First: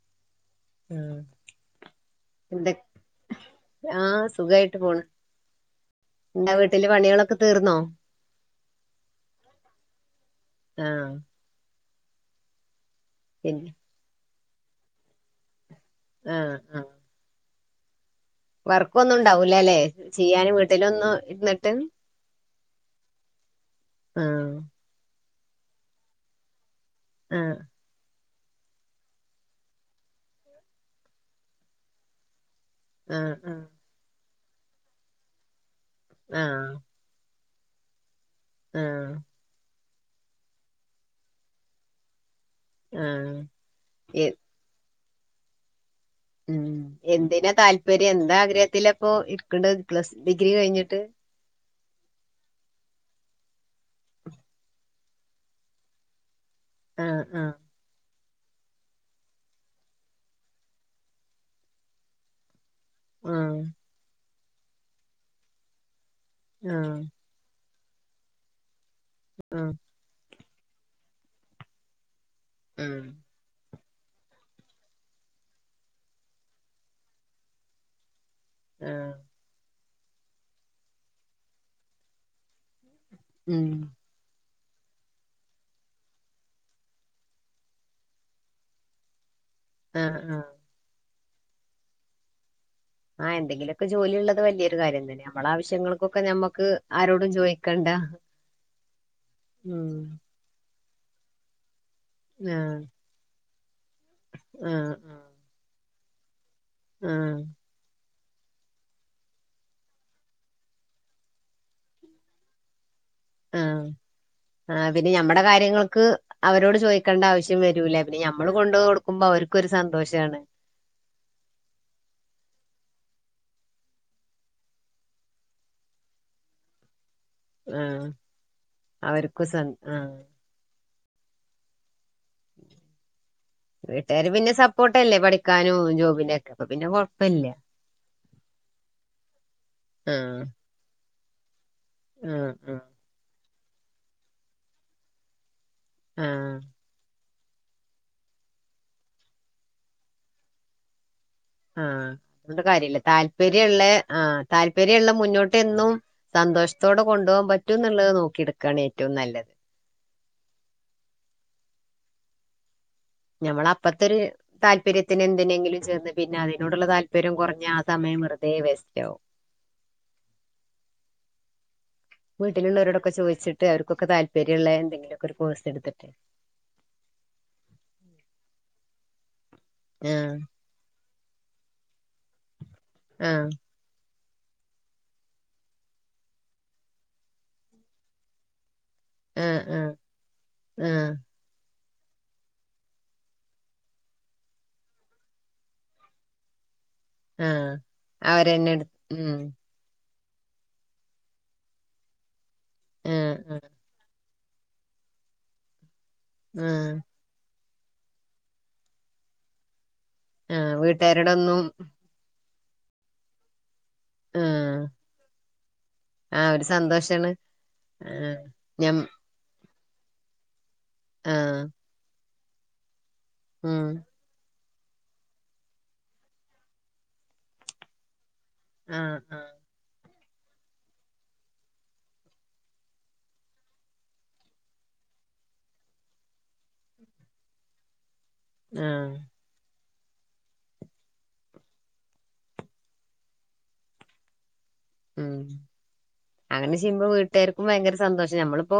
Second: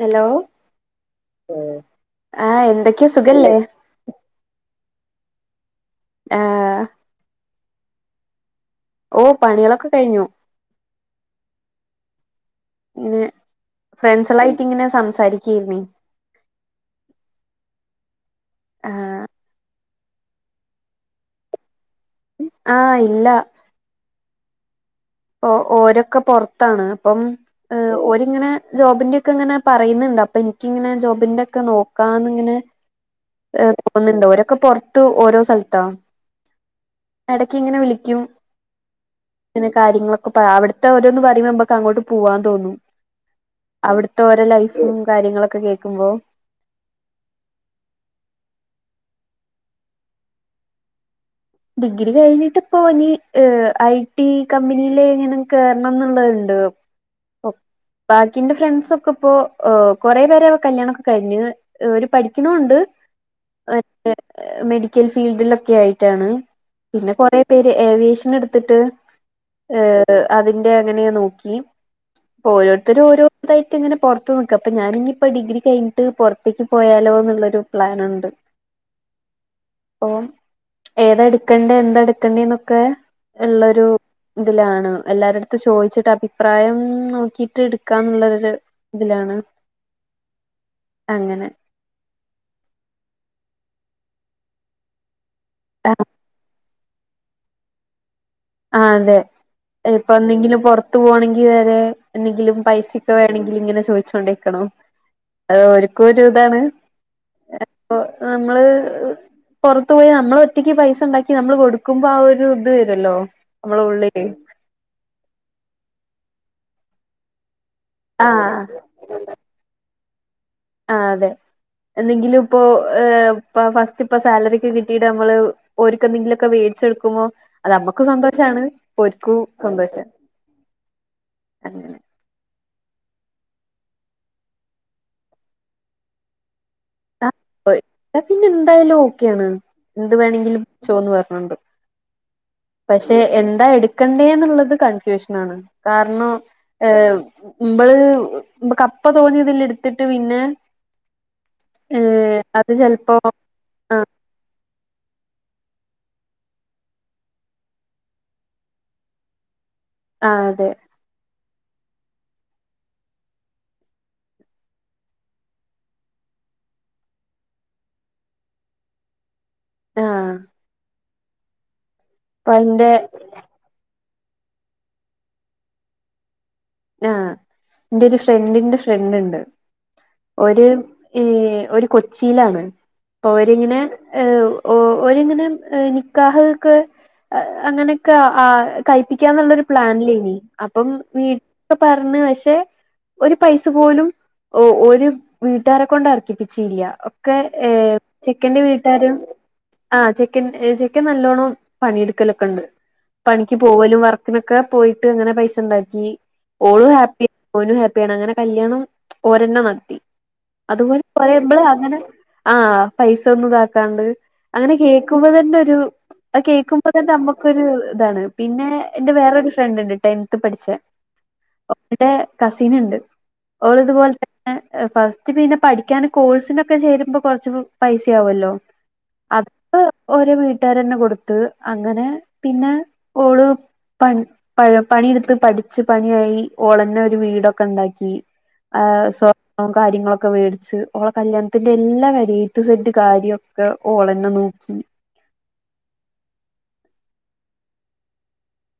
Hello ആഹ് ഉം ആഹ് എന്ത എന്തൊക്കെയാ സുഖല്ലേ ആഹ് സുഖായിട്ട് പോണ് ന്താ ആഹ് വീട്ടില് പണികളൊക്കെ തീർന്നോ ഓ പണികളൊക്കെ കഴിഞ്ഞു. ആഹ് പിന്നെ പിന്നെ ഫ്രണ്ട്സളായിട്ടിങ്ങനെ സംസാരിക്കേര്ന്നേ ആഹ് അഹ് ആഹ് വർക്കൊന്നുംണ്ടാവൂലല്ലേ ചെയ്യാന് വീട്ടിലൊന്നും ഇര്ന്നിട്ട് ആഹ് ഇല്ല ആഹ് ഒ ഓരൊക്കെ പൊർത്താണ് അപ്പം ആഹ് ഓര്ങ്ങനെ ജോബിന്റെക്കെങ്ങനെ പറയ്ന്ന്ണ്ട്. അപ്പൻക്കിങ്ങനെ ജോബിന്റക്കെ നോക്കാന്ന്ങ്ങനെ ആഹ് ഉം ഒന്നണ്ടോ രൊക്കെ പുറത്ത് ഓരോ സ്ഥലത്താ ആഹ് എടക്കിങ്ങനെ വിളിക്കും ആഹ് ഇങ്ങനെ കാര്യങ്ങളൊക്കെ പ അവിട്ത്ത ഓരോന്ന് പറയുമ്പോ ഞമ്മക്കങ്ങോട്ട് പോവാൻ തോന്നും. ആഹ് അവിടുത്തെ എ ഓരോ ലൈഫ് ഉം കാര്യങ്ങളൊക്കെ കേക്കുമ്പോ ഉം എന്തിനാ താല്പര്യം എന്താ ആഗ്രഹത്തിലാപ്പൊ ഇക്കണ് പ്ലസ് ഡിഗ്രി കഴിഞ്ഞിട്ട്- ഡിഗ്രി കഴിഞ്ഞിട്ടിപ്പോ ഇനി ഐ ടി കമ്പനിയില് ഇങ്ങനെ- കേറണം ആഹ് ആഹ് എന്നുള്ളത്ണ്ട്- ബാക്കിന്റെ ഫ്രണ്ട്സൊക്കെ ഇപ്പോ കൊറെ പേരെ കല്യാണൊക്കെ കഴിഞ്ഞ് - ഒര് പഠിക്കണുണ്ട്- ആഹ് മറ്റേ മെഡിക്കൽ ഫീൽഡിലൊക്കെ ആയിട്ടാണ് ആഹ് പിന്നെ കൊറ പേര് ഏവിയേഷൻ എടുത്തിട്ട് ആഹ് ഏഹ് - ഏഹ് അതിന്റെ അങ്ങനെ നോക്കി ഓരോരുത്തരും ആഹ് ഓരോ- ഇതായിട്ട്ങ്ങനെ പുറത്ത് നോക്കുക അപ്പൊ ഞാനിനി ഇപ്പോ ഡിഗ്രി കഴിഞ്ഞിട്ട് പുറത്തേക്ക് പോയാലോ എന്നുള്ളൊരു പ്ലാനുണ്ട് ആഹ് അപ്പൊ ഏതെടുക്കണ്ടേ എന്തെടുക്കണ്ടേ എന്നൊക്കെ ഉം ഉള്ളൊരു ഇതിലാണ് എല്ലാരരുടുത്തു ചോദിച്ചിട്ട് അഭിപ്രായം നോക്കിട്ട് എടുക്കാംന്നുള്ളരു- ഇതിലാണ് ആഹ് ആഹ് അങ്ങനെ ആഹ് എന്തെങ്കിലൊക്കെ ജോലി ഉള്ളത് വലിയൊരു കാര്യം തന്നെ നമ്മളുടെ ആഹ് ആവശ്യങ്ങൾക്കൊക്കെ നമ്മുക്ക് ആരോടും ചോയിക്കണ്ട ആഹ് അതെ ഇപ്പൊ എന്തെങ്കിലും പുറത്ത് പോണമെങ്കിൽ വേറെ എന്തെങ്കിലും ആഹ് പൈസ വേണെങ്കിൽ ഇങ്ങനെ ചോദിച്ചോണ്ടിരിക്കണോ ആഹ് അത ഓരുക്കും ഒരു ഇതാണ്- ആഹ് - എപ്പൊ നമ്മള് ഹ് പോറത്തു പോയി നമ്മള് ഒറ്റയ്ക്ക് പൈസ ഉണ്ടാക്കി നമ്മള് കൊടുക്കുമ്പോ ആഹ് ഒരു ഇത് വരുല്ലോ നമ്മള ആഹ് ഉള്ളിലേക്ക് - ആഹ് പിന്നെ മ്മടെ കാര്യങ്ങൾക്ക് അവരോട് ചോദിക്കേണ്ട ആവശ്യം വരൂല്ല പിന്നെ മ്മൾ ആഹ് കൊണ്ട്ടു.. ക്കുമ്പോ അവർകൊരു സന്തോഷണ്. ആഹ് അതെ എന്തേങ്കിലും ഇപ്പോ ഹ് പ്പ ഫസ്റ്റ് ഇപ്പസാലറിക്കെ കിട്ടിട്ട് നമ്മള്. ഓര്ക്കെന്തെങ്കിലുക്കെ വേടിച്ചെടുക്കുമൊ. അത്അമക്ക് ആഹ് സന്തോഷാണ് ഒര്ക് അവർക്കും സ സന്തോഷ ആഹ് അ വീട്ടെര് പിന്നെ സപ്പോർട്ട്ല്ലേ പഠിക്കാനും ജോബിന്റക്കെ അപ്പ പിന്നെ കൊ.. പിന്നെ എന്തായാലും ഓക്കെണ് എന്ത് ആഹ് വേണെങ്കിലും പചോന്ന് പറഞ്ഞോണ്ട്. ആഹ് ആഹ്- പഷെ എന്താ എടുക്കണ്ടേന്നുള്ളത് കൺഫ്യൂഷനാണ് കാരണം- ആഹ് ഹേ മ്മ്ള് മ്മ്ക്കപ്പ തോന്നിതില്ടുത്തിട്ട് പിന്നെ. ആഹ് ഏഹ് അത് ന്ന്ട്ട്കാര്യല്ല ചെലപ്പോ താല്പര്യള്ള ആഹ് താല്പര്യള്ള മുന്നോട്ടെന്നും. സന്തോഷ്ത്തോടെ കൊണ്ടുവാൻ പറ്റും ന്നുള്ളത് നോക്കിടുക്വാണ് ഏറ്റവും നല്ലത്. ആഹ് അതെ. ഞമ്മള അപ്പത്തെര്. താല്പര്യത്തിന് എന്തിനെങ്കിലും ചേർന്ന് പിന്നെ അതിനോടുള്ള താല്പര്യം കുറഞ്ഞ ആ സമയം വെറുതെ വേസ്റ്റാവും. ആഹ് - എന്റെ വീട്ടിലുള്ളവരടൊക്കെ ചോയിചിട്ട് അവർകൊക്കെ താല്പര്യള്ള എന്തെങ്കിലുക്കെ ഒരു കോഴ്സ് എടുത്തിട്ട്. ആഹ് എന്റെ ഒരു ഫ്രണ്ടിന്റെ ഫ്രണ്ട്ണ്ട് ആഹ് ഓര്. ഏയ് ഓരു കൊച്ചിയിലാണ് ആഹ് അപ്പൊവരിങ്ങനെ. ഏഹ് ഓ ഒരിങ്ങനെ നിക്കാഹ് ഒക്കെ അങ്ങനെയൊക്കെ ആഹ്. ആഹ് കഴപ്പിക്കാന്നുള്ളൊരു ആഹ് പ്ലാനിലേനി അപ്പം ആഹ് വീട്ട് പറഞ്ഞ് പഷെ. ഒരു പൈസ പോലും ഓരു വീട്ടാരെ കൊണ്ട്ർക്കിപ്പിച്ചില്ല. ക്കെ ആഹ് ഏമ് ചെക്കന്റെ അവരെന്നെ എടു വീട്ടരും. ഉം ആഹ് ചെക്കൻ ചെക്കൻ നല്ലോണം പണിയെടുക്കലൊക്കെണ്ട് ആഹ് പണിക്ക് ആഹ് പോവലും വർ.. കിനൊക്കെ പോയിട്ട് അങ്ങനെ പൈസ ണ്ടാക്കി ഓളു ആഹ് ഹാപ്പി.. ഓനും ഹാപ്പിയാണ് അങ്ങനെ കല്യാണം ഓരന്നെ നടത്തി ആഹ് അതുപോലെ പറയ്മ്പ്ൾ വീട്ടുകാരോടൊന്നും അങ്ങനെ.. ആഹ് പൈസ ഒന്നും ഇതാക്കാണ്ട് അങ്ങനെ ആഹ് കേക്കുമ്പോ തന്നെ ഒരു. ആ ഒരു കേൾക്കുമ്പോ തന്നെ സന്തോഷാണ് നമ്മോക്കോരു ഇതാണ് ആഹ് പിന്നെ ഞം എന്റെ വേറോരു ഫ്രണ്ട് ഇണ്ട് ടെൻത്തി പഠിച്ച. ആഹ് ത്തെ കസിൻ ഉണ്ട് ഉം ഓള്തുപോൽ. ന്നെ ഫസ്റ്റ് പിന്നെ പഠിക്കൻ കോഴ്സിനൊക്കെ ചേരുമ്പോ കൊറച്ച് പൈസയാവൊല്ലോ.. ആഹ. അത്ക് ഓര വീട്ടുരന്നെ കൊടുത്ത് അങ്ങനെ പിന്നെ ഓള് പണ് വഴം പണിയിടുത്ത് പഠച്ച്. പണിയായി ഓളന്നെ ഒരു വീടൊക്കെ ഉണ്ടാക്കി ആഹ് സ്വ ർണ്ണം കാര്യങ്ങളൊക്കെ വേടിച്ച് ഓളെ കല്യാണത്തിന്റെ എല്ലാ കാര്യവും എയി റ്റു ഇസഡ് കാര്യം ഒക്കെ ഓളന്നെ നോക്കി ഉം അങ്ങനെ ചെയ്മ്പോ വീട്ടുർക്കും ഭയങ്കര സന്തോഷ നമ്മളിപ്പോ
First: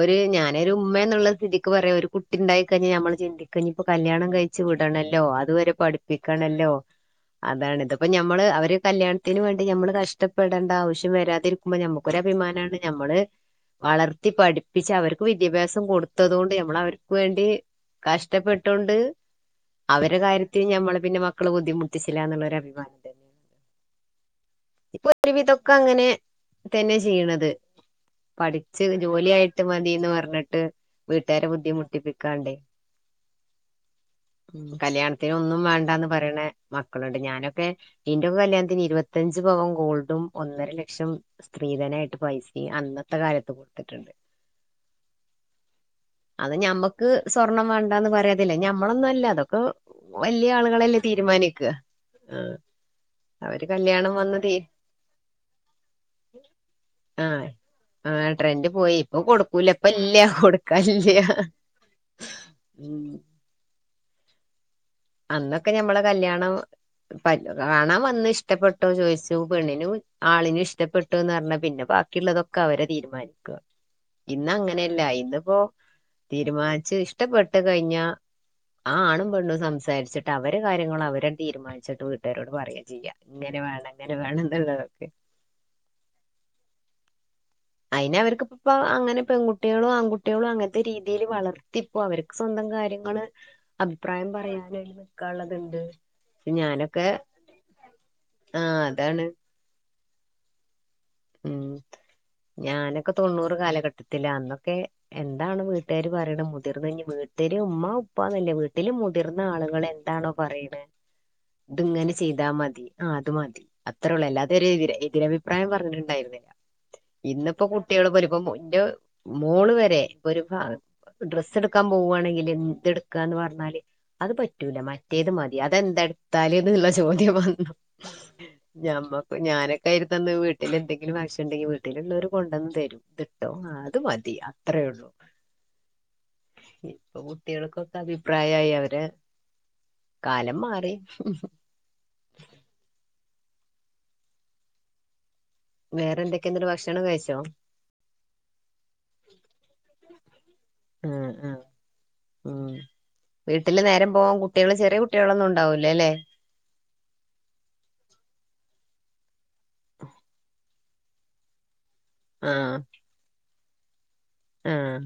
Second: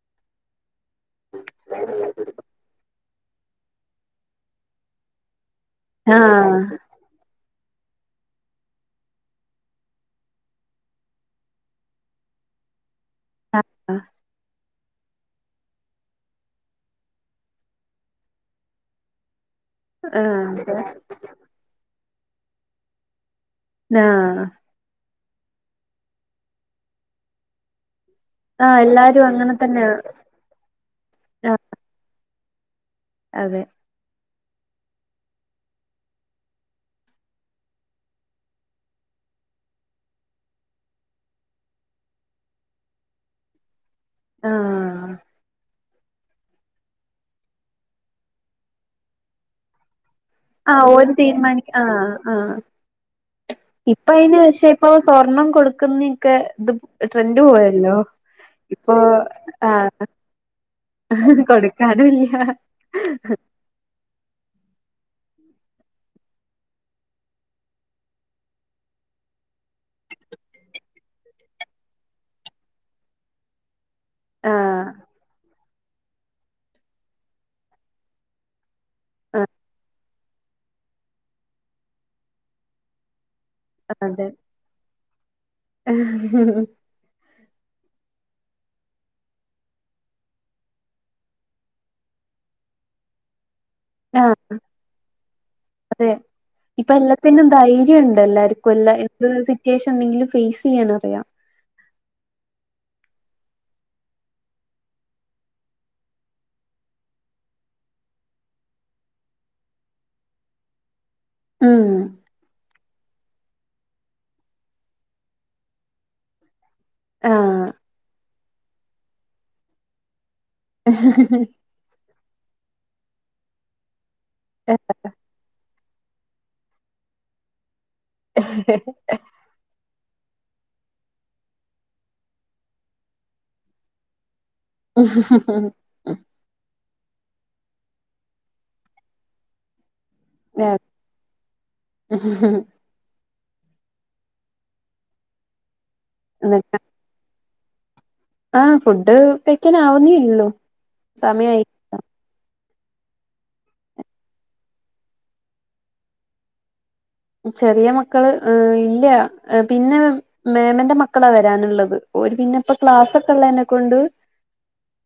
ഒരു ഞാനൊരു ഉമ്മന്നുള്ള സ്ഥിതി ക് പറയാം ഒരു കുട്ടിണ്ടായി കഴിഞ് നമ്മൾ ചിന്തികാ ഇപ്പോ കല്യാണം കഴിച്ച് വിടണല്ലോ അതുവരെ പഠിപ്പിക്കണല്ലോ ആഹ് അതാണ് ഇതിപ്പോ ഞമ്മള് അവര് കല്യാണത്തിന് വേണ്ടി നമ്മള് കഷ് ഷ്ടപ്പെടേണ്ട ആവശ്യം വരാതിരിക്കുമ്പോൾ നമുക്കൊരു അഭിമാനണ് നമ്മള് ആഹ് വളർത്തി പഠി പ്പിച് അവർക്ക് വിദ്യാഭ്യാസം കൊടുത്തതൊണ്ട് നമ്മളവർക്ക് വേണ്ടി കഷ്ടപ്പെട്ടൊണ്ട്.. അവരെ ആഹ് കാര്യത്തിന് അതെ ഞമ്മള് പിന്നെ മക്കള് ബുദ്ധിമുട്ടിവ്വില്ലന്നുള്ളൊരു അഭിമാനം തന്നെ ആഹ് ഇപ്പൊ ഒരുവിതൊക്കെ അങ്ങനെ തന്നെ ചെയ്യ്ണത്.. ആഹ് പഠിച്ച് എല്ലാരും അങ്ങനെ ജോലിയയിട്ട് തന്നെ മതിന്ന് പറഞ്ഞിട്ട് വീട്ടരെ ആഹ് ബുദ്ധിമുട്ടിപ്പിക്കാണ്ടേ അതെ ഉം കല്യാണത്തിന് ഒന്നും വേണ്ടന്ന് പറയണ മക്കളുണ്ട് ഞാനൊക്കെ ഇന്റെ കല്യാത്തിന് ഇരുപത്തഞ്ച് പാവൻ ഗോൾഡും ഒന്നര ലക്ഷം സ്ത്രീധനായിട്ട് പൈസയും അന്നത്തെ കാലത്ത് കൊടുത്തിട്ടുണ്ട് ആഹ് അത് ഞമ്മക്ക് സ്വർണം വേണ്ടന്ന് പറയാത്തില്ല ഞമ്മളൊന്നും അല്ല അതൊക്കെ വലിയ ആഹ് ആളുകളല്ലേ ഓര് തീരുമാനിക്കുക തീരുമാനിക്ക ആഹ് അവര് ഇപ്പ കല്യാണം വന്ന അയിന് തീ പക്ഷെ ഇപ്പൊ സ്വർണം കൊടുക്കുന്ന ക്കെ ഇത് ആ ട്രെൻഡ് പോയല്ലോ ആ ട്രെൻഡ് ഇപ്പൊ പോയി കൊടുക്കൂല ഇപ്പ ആഹ് ഇല്ല കൊടുക്കാനില്ല ആഹ് കൊടുക്കാനും ഇല്ല ഉം അന്നൊക്കെ ഞമ്മളെ കല്യാണം പല്ല കാണാൻ വന്ന് ഇഷ്ടപ്പെട്ടോ ചോദിച്ചു പെണ്ണിനും ആളിനും ഇഷ്ടപ്പെട്ടുന്ന് പറഞ്ഞാ പിന്നെ ബാക്ക ള്ളതൊക്കെ അവര തീരുമാനിക്കുക ഇന്ന് ആഹ് അങ്ങനെയല്ല ഇന്നിപ്പോ തീരുമാനിച്ചു ഇഷ്ടപ്പെട്ട് കഴിഞ്ഞ ആഹ് ആണും പെണ്ണും സംസാരിച്ചിട്ട് അവര് കാര്യങ്ങൾ അവരെ തീരുമാനിച്ചിട്ട് വീട്ടുകാരോട് പറയ ചെയ്യാ ഇങ്ങനെ വേണം ഇങ്ങനെ വേണം എന്നുള്ളതൊക്കെ ആ അയിന് അവർക്കിപ്പം ഇപ്പം അങ്ങനെ പെൺകുട്ടികളും ആൺകുട്ടികളും അങ്ങനത്തെ രീതിയിൽ വളർത്തി അപ്പൊ അവർക്ക് സ്വന്തം കാര്യങ്ങള് അഭിപ്രായം ആഹ് പറയാനായി നിൽക്കാനുള്ളത്ണ്ട് അതെ ഇപ്പൊ എല്ലാത്തിനും ധൈര്യം ഉണ്ട് ആ എല്ലാർക്കും എല്ലാ അതാണ് എന്ത് സിറ്റുവേഷൻ ഉണ്ടെങ്കിലും ഫേസ് ചെയ്യാൻ അറിയാം ഉം ഞാനൊക്കെ തൊണ്ണൂറ് കാലഘട്ടത്തി അന്നൊക്കെ എന്താണ് വീട്ടുകാര് പറയണത് മുതിർന്ന വീട്ടുകാര് ഉമ്മ് ഉപ്പന്നല്ലേ വീട്ടിൽ മുതിർന്ന ആളുകൾ എ ന്താണോ പറയുന്നത് ഇത് ഉം ഇങ്ങനെ ചെയ്താൽ മതി ആഹ് അത് മതി അത്രേ ഉള്ള അല്ലാതെ ഒരു എതിരഭിപ്രായം പറഞ്ഞിട്ടു ണ്ടായിരുന്നില്ല ഇന്നിപ്പോ ആഹ് കുട്ടികള് പോലും പ്പോ ഇന്റ മോള് വരെ ഒരു ഡ്രസ്സ് എടുക്കാൻ പോവുയാണെങ്കില് ഇതെടുക്കാന്ന് പറഞ്ഞാല് അത് പറ്റൂല മറ്റേത് മതി അതെന്തെടുത്താല് എന്നുള്ള ചോദ്യം വന്നു ഞമ്മക്ക് ഞാനൊക്കെ ആയിരുന്നു തന്ന് വീട്ടിൽ എന്തെങ്കില വാശി ഉണ്ടെങ്കിൽ വീട്ടിൽ എല്ലര് കൊണ്ടുവന്ന് തരും ഇട്ടോ അത് മതിയ അത്രേള്ളൂ ഇപ്പൊ കുട്ടികൾക്കൊക്കെ അഭിപ്രായമായി അവരെ കാലം മാറി [inaudible] വേറെ എന്തൊക്കെ എന്നിട്ട് ഭക്ഷണം കഴിച്ചോ ആഹ ഫുഡ് കഴിക്കാൻ ആവുന്നേള്ളോ ഉം ഉം സമയയി ഉം വീട്ടില് നേരം പോവാൻ കുട്ടികള് ചെറിയ കുട്ടികളൊന്നും ഉണ്ടാവൂല അല്ലേ ചെറിയ മക്കള്ഹ് ഇല്ല പിന്നെ മേമന്റെ മക്കളാ വരാനുള്ളത് ഒരുപിന്നെപ്പൊ ക്ലാസ് ഒക്കെ ഉള്ളതിനെ കൊണ്ട് ആഹ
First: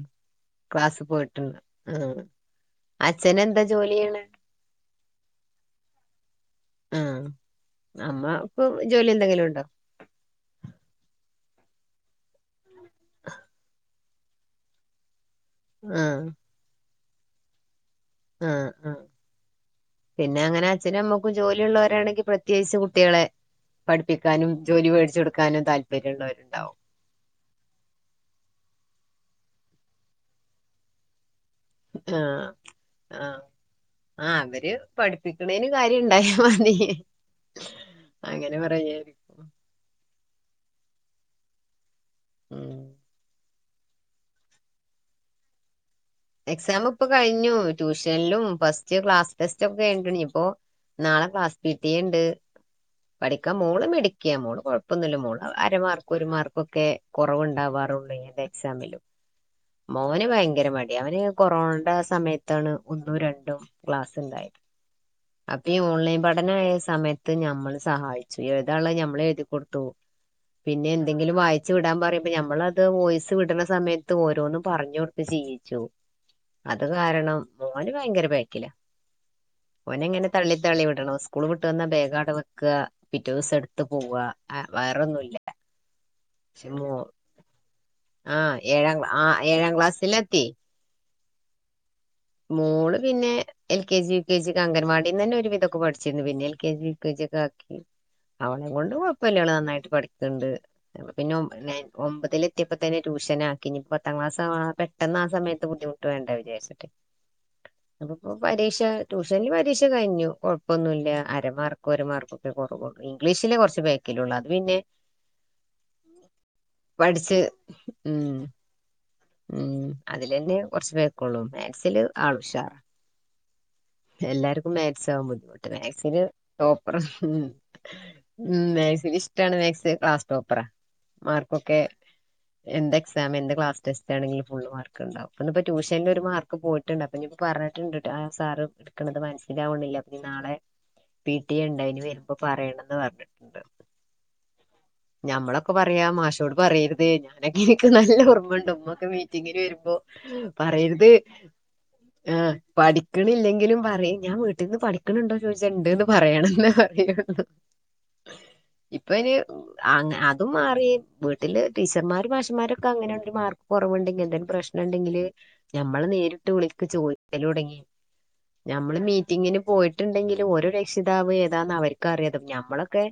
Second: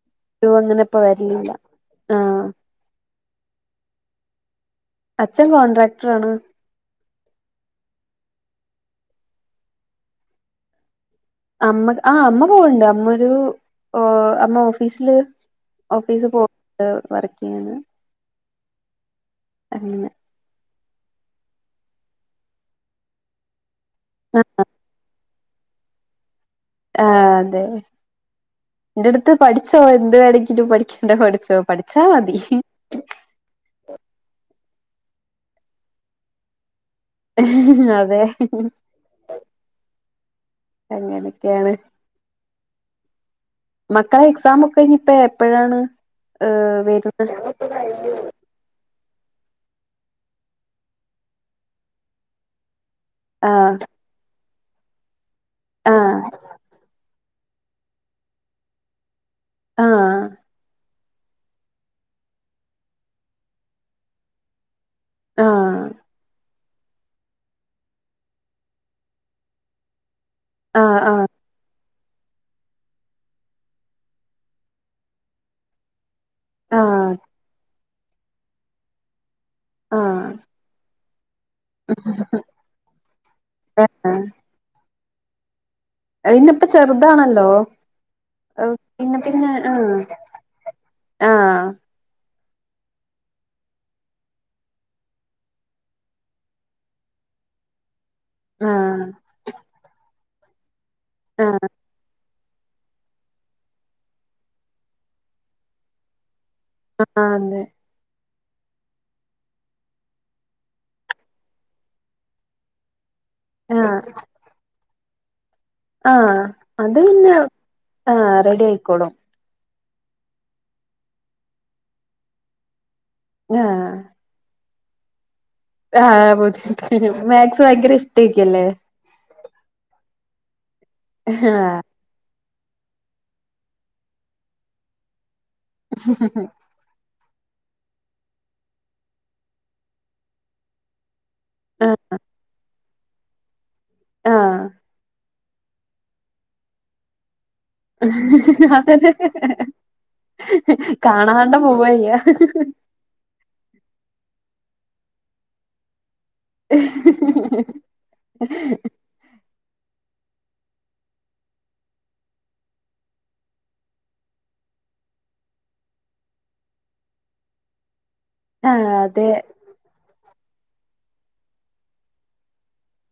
ഒരു അങ്ങനെ ഇപ്പ ക്ലാസ്സ് വരലില്ല പോയിട്ടുണ്ട് ആ ആഹ് അച്ഛന എന്താ ജോലിയാണ് അച്ഛൻ കോൺട്രാക്ടർ ആാണ് ആഹ അമ്മക്ക് ജോലി എന്തെങ്കിലും ഉണ്ടോ അമ്മ ആ അമ്മ പോവണ്ട് അമ്മ ഒരു അമ്മ ഓഫീസില് ആഹ് ഓഫീസ് പോ [unintelligible] വർക്ക് ചെയ്യാണ് ആഹ ആഹ അങ്ങെനെ പിന്നെ അങ്ങനെ അച്ഛും അമ്മക്കും ജോലിയ ഉള്ളവരാണെങ്കിൽ പ്രത്യേകിച്ച് കുട്ടികളെ പഠിപ്പിക്കാനും ജോലി മേടിച്ച കൊടുക്കാനും താല്പര്യമ ഉുള്ളവരുണ്ടാവും ആ് അതെ എന്റെ അടുത്ത് പഠിച്ചോ എന്ത് വേണമെങ്കിലും പഠിക്കേണ്ട പഠിച്ചോ പഠിച്ചാ മതി ആഹ ആഹ ആ അവര് പഠിപ്പിക്കണേന് കാര്യണ്ടായ മതി അതെ അങ്ങനെ പറയായിരിക്കും അങ്ങനൊക്കെയാണ് ഉം മക്കളെ എക്സാമൊക്കെ ഇനിപ്പ എപ്പഴാണ് ഏ എക്സാംപ്പ വരുന്നെ കഴിഞ്ഞു ട്യൂഷനിലും ഫസ്റ്റ് ക്ലാസ് ടെസ്റ്റൊക്കെണ്ട് നിപ്പോ നാളെ ക്ലാസ് പി ട്ടി എണ്ട് ആ പഠിക്കാൻ മോള് മിടുക്കിയാ മോള് കൊഴപ്പൊന്നുല്ല മോള് ആ അരമാർക്ക് ഒര് മാർക്കൊക്കെ കൊ- കൊറവ്ണ്ടാവാറുള്ളൂ ഏത് എക്സാമിലും ആ മോന് ഭയങ്കര മടി യവന് കൊറോണണ്ടായ സമയത്താണ് ഒന്നും രണ്ടും ക്ലാസ്ണ്ടായ ആ ആ അപ്പയീ ഓൺലൈൻ പഠനായ സമയത് നമ്മൾ സഹായിച്ചു എഴുതുള്ളത് നമ്മൾ എഴുതി കൊടുത്തു ആ പിന്നെന്തെങ്കിലും വായി- ച്ച് വിടാൻ പറയുംുമ്പ നമ്മളത് വിടാൻപറയുംബം നമ്മളതു വോയിസ്ട്ണ സമയത്ത് ഓരോന്നും പറഞ്ഞു കൊടുത്ത് ചെയ്യിച്ചു ആ അത് ആ കാരണം മോന് ഭയങ്കര ബേക്കിലാ ആ ഓനങ്ങനെ തള്ളി തള്ളി വിടണം സ്കൂ- സ്കൂൾ വിട്ട് വന്നാ ബേഗാട വെക്കാ പിറ്റേ ദിവസം എടുത്ത് പോവാ വേറൊന്നുല്ലാ അഇന്നപ്പ ചെറുതാണല്ലോ ആഹ് ഏഴാം ക്ലാ- ആ പിന്നെപ്പിന്നെ ഏഴാം ക്ലാസ്സിലെത്തി ആ... ആ മോള് പിന്നെ L K G U K ജിയൊക്കെ അംഗൻവാടീന്നെന്നെ ഒരു വിധൊക്കെ പഠിച്ചിര്ന്ന് പിന്നെ L K G U K ജിയൊക്കെ ആക്കി അവളെ കൊണ്ട് ആഹ് കുഴപ്പല്ല അവള് നന്നായിട്ട് പഠിക്ക്ന്ന്ണ്ട് പിന്നെ ഒംബ ആഹ് - ഒമ്പതിലെത്തിയപ്പോ തന്നെ ട്യൂഷനാക്കി ഇനി പത്താം ക്ലാസാവാണ് പെട്ടെന്ന് ആ സമയത്ത് ബുദ്ധിമുട്ട് വേണ്ടന്ന് വിചാച്ചിട്ട് ആ അതെ അപ്പപ്പോ പരീക്ഷ ട്യൂഷനിൽ പരീക്ഷ കഴിഞ്ഞു കൊഴപ്പൊന്നുല്ല അരമാർക്ക് ഒര് മാർക്ക് കുറവുള്ളു ഇംഗ്ലീഷിലേ കുറച്ച് ആഹ് ബേക്കിലുള്ളൂ അത് പിന്നെ ആ അത് പിന്നാ പഠിച്ച് ആ ഉം റെഡിയായിക്കോളും ഉം അതിലന്നെ കൊറച്ചു ബേക്കൊള്ളൂ മാത്സില് ആൾ ഉഷാറാ ആഹ് എല്ലാര്ക്കും മാക്സ് ആവും ബുദ്ധിമുട്ട് മാത്സില് ആഹ് ടോപ്പറാ ബുദ്ധിമുട്ടില്ല മ്മ് മാത്സ് ഭയങ്കര ഇഷ്ടായിരിക്കല്ലേ മ്മ് മാത്സ [unintelligible] [unintelligible] മാത്സ് ക്ലാസ് ടോപ്പറാ ആഹ് മാർക്കൊക്കെ എന്ത് എക്സാം എന്ത് ക്ലാസ് ടെസ്റ്റാണെങ്കിലും ഫുൾ മാർക്ക്ണ്ടാവും ന്ന്പ്പോ ട്യൂഷനിലൊര് മാർക്ക് പോയി ഇട്ടുണ്ട് അപ്പ ഇനിപ്പൊ പ്പപറഞ്ഞിട്ടുണ്ട് ആ സാറ് എടുക്കണത് മനസ്സിലാവ്ണില്ല അപ്പൊനി നാളെ- പി ട്ടി എ ണ്ട് ആഹ് അയിന് വരുമ്പോ പറയണന്ന് പറഞ്ഞിട്ട്ണ്ട് ആഹ് ഞമ്മളൊക്കെ പറയാ മാഷോട് പറയരുതേ ഞാ- അതെക്കെനിക്ക് നല്ല ഓർമ്മണ്ട് ഉമ്മൊക്കെ അതന്നെ മീറ്റിങ്ങിന് വെരുമ്പോ പറയര്ത് കാണാണ്ട പോവയ്യ ആഹ് പഠിക്ക്ണില്ലെങ്കിലും പറിം ഞാ വീട്ട്ന്ന് പഠിക്ക്ണ് ണ്ടോ ചോയ്ച്ചാ ഇണ്ട്ന്ന് പറയണം ണ്ടെന്നെ പറിയൊള്ളു ഇപ്പയിന് അങ അതും മാറി വീട്ടില് ടീച്ചർമാരും മാശൊമ്മാരൊക്കെ അങ്ങനെണ്ടൊരു മാർക്ക് കൊറവ്ണ്ടെങ്കി എന്തേലും പ്രശ്ന ണ്ടെങ്കില് ഞമ്മള് നേരിട്ട് വിളിക്ക് ചോയ്ക്കലൊട്ങ്ങി ആഹ് ഞമ്മള് അതെ മീറ്റിങ്ങിന് പോയിട്ട്ണ്ടെങ്കില് ഓരോ രക്ഷിതാവും ഏതാന്ന് അവർക്കറിയാ ഞമ്മളൊക്കെ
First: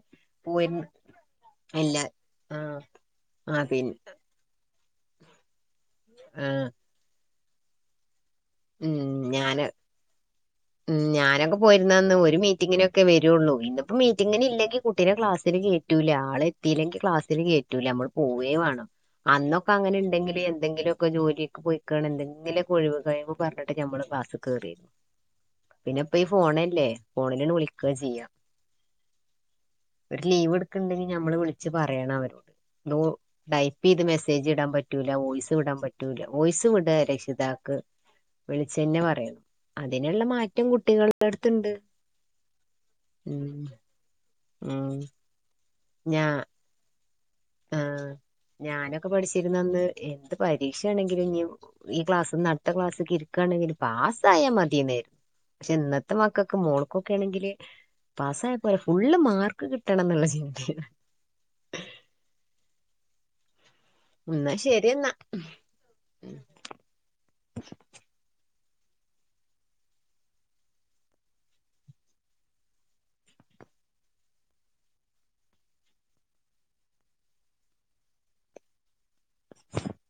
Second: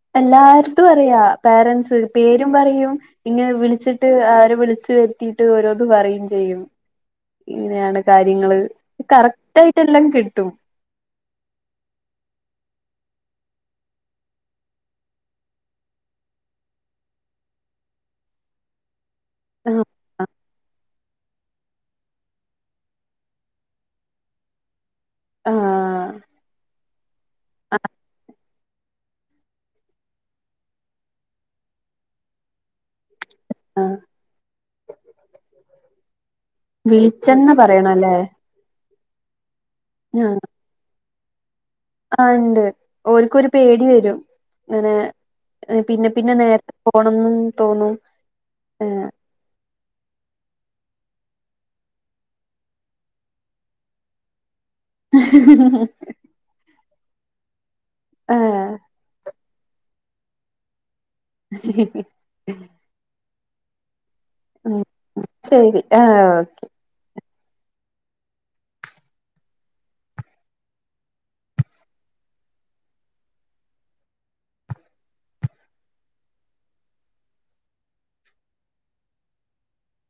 പോയി എല്ലാര്തും അറിയാ അല്ല പേരൻസ് പേരും ആ പറിയും ഇങ്ങെനെ ആ പിന്നെ വിളിച്ചിട്ട് അവരെ വിളിച്ച് വെര് ത്തിയിട്ട് ഓരോന്ന് പറയും ആ ചെയ്യും ഇങ്ങനെയാണ് കാര്യങ്ങള് ഉം ഞാന് കറക്റ്റായിട്ടെല്ലം കിട്ടും ഉം ഞാനൊക്കെ പോയിരുന്നന്ന് ഒര് മീറ്റിങ്ങിനൊക്കെ വെരൊള്ളൂ ഇന്നിപ്പം മീറ്റിങ്ങിനില്ലെങ്കി കുട്ടീനെ ക്ലാസ്സില് കേറ്റു ല്ല ആളെത്തീല്ലെങ്കി ക്ലാസ്സില് കേറ്റൂല്ല ഞമ്മള് പോവേ വാണം അന്നൊക്കെ ആഹ് ആ അങ്ങനെണ്ടെങ്കില് എന്തെങ്കിലൊക്കെ ജോലിക്ക് പോയിക്കാണെങ്കിൽ എന്തെങ്കിലൊക്ക ഒഴിവ് കഴിവ് പർഞ്ഞിട്ട് ഞമ്മള് ക്ലാസ് കേറായ്രുന്നു ആഹ് പിന്നെപ്പയീ ഫോണല്ലേ ഫോണിലാണ്ട് ആഹ് വിളിക്കാ ചെയ്യാ ഒരു ലീവ്ട്ക്ക്ണ്ടെങ്കി ഞമ്മള് വിളിച്ച് പറയണവരോട് [unintelligible] ആഹ് ടൈപ്പെയ്ത് മെസ്സേജിടാൻ പറ്റൂല വോയ്സ് വിടാൻ പറ്റൂല വോയിസ് വിടാ വിളിച്ചെന്ന രക്ഷിതാക്ക പറയണല്ലേ വിളിച്ചെന്നെ പറയണം അതിന്ള്ള ആഹ് മാറ്റം കുട്ടികളട്ത്ത്ണ്ട് ആഹ് ഇണ്ട് ഓല്ക്കൊര് പേടി വെരും ഉം ഇങ്ങനെ പിന്നെ ഞാ പിന്നെ നേര ത്തെ പോണെന്ന് ആഹ് ഞാനൊക്കെ പഠിച്ചിരുന്നന്ന് എന്ത് പരീക്ഷയാണെങ്കിലും ഇഞ്ഞി ഈ ക്ലാസ്ന്ന് അട്ത്തക്ലാസ്ക്ക് ഇരിക്കാണെങ്കിലും പാസ്സായാ മതിന്നേര്ന്നു പക്ഷെ ഇന്നത്തെ മക്കക്ക് മോൾക്കൊക്കയാണെങ്കില് പാസ്റ്റായ ആഹ് പോര ഫുള്ള് മാർ ക്ക് കിട്ടണെന്ന്ള്ള ചിന്തയാണ് എന്നാ മ് ശരി എന്നാ ശെരി ആഹ് ഒക്കെ [inaudible] [inaudible]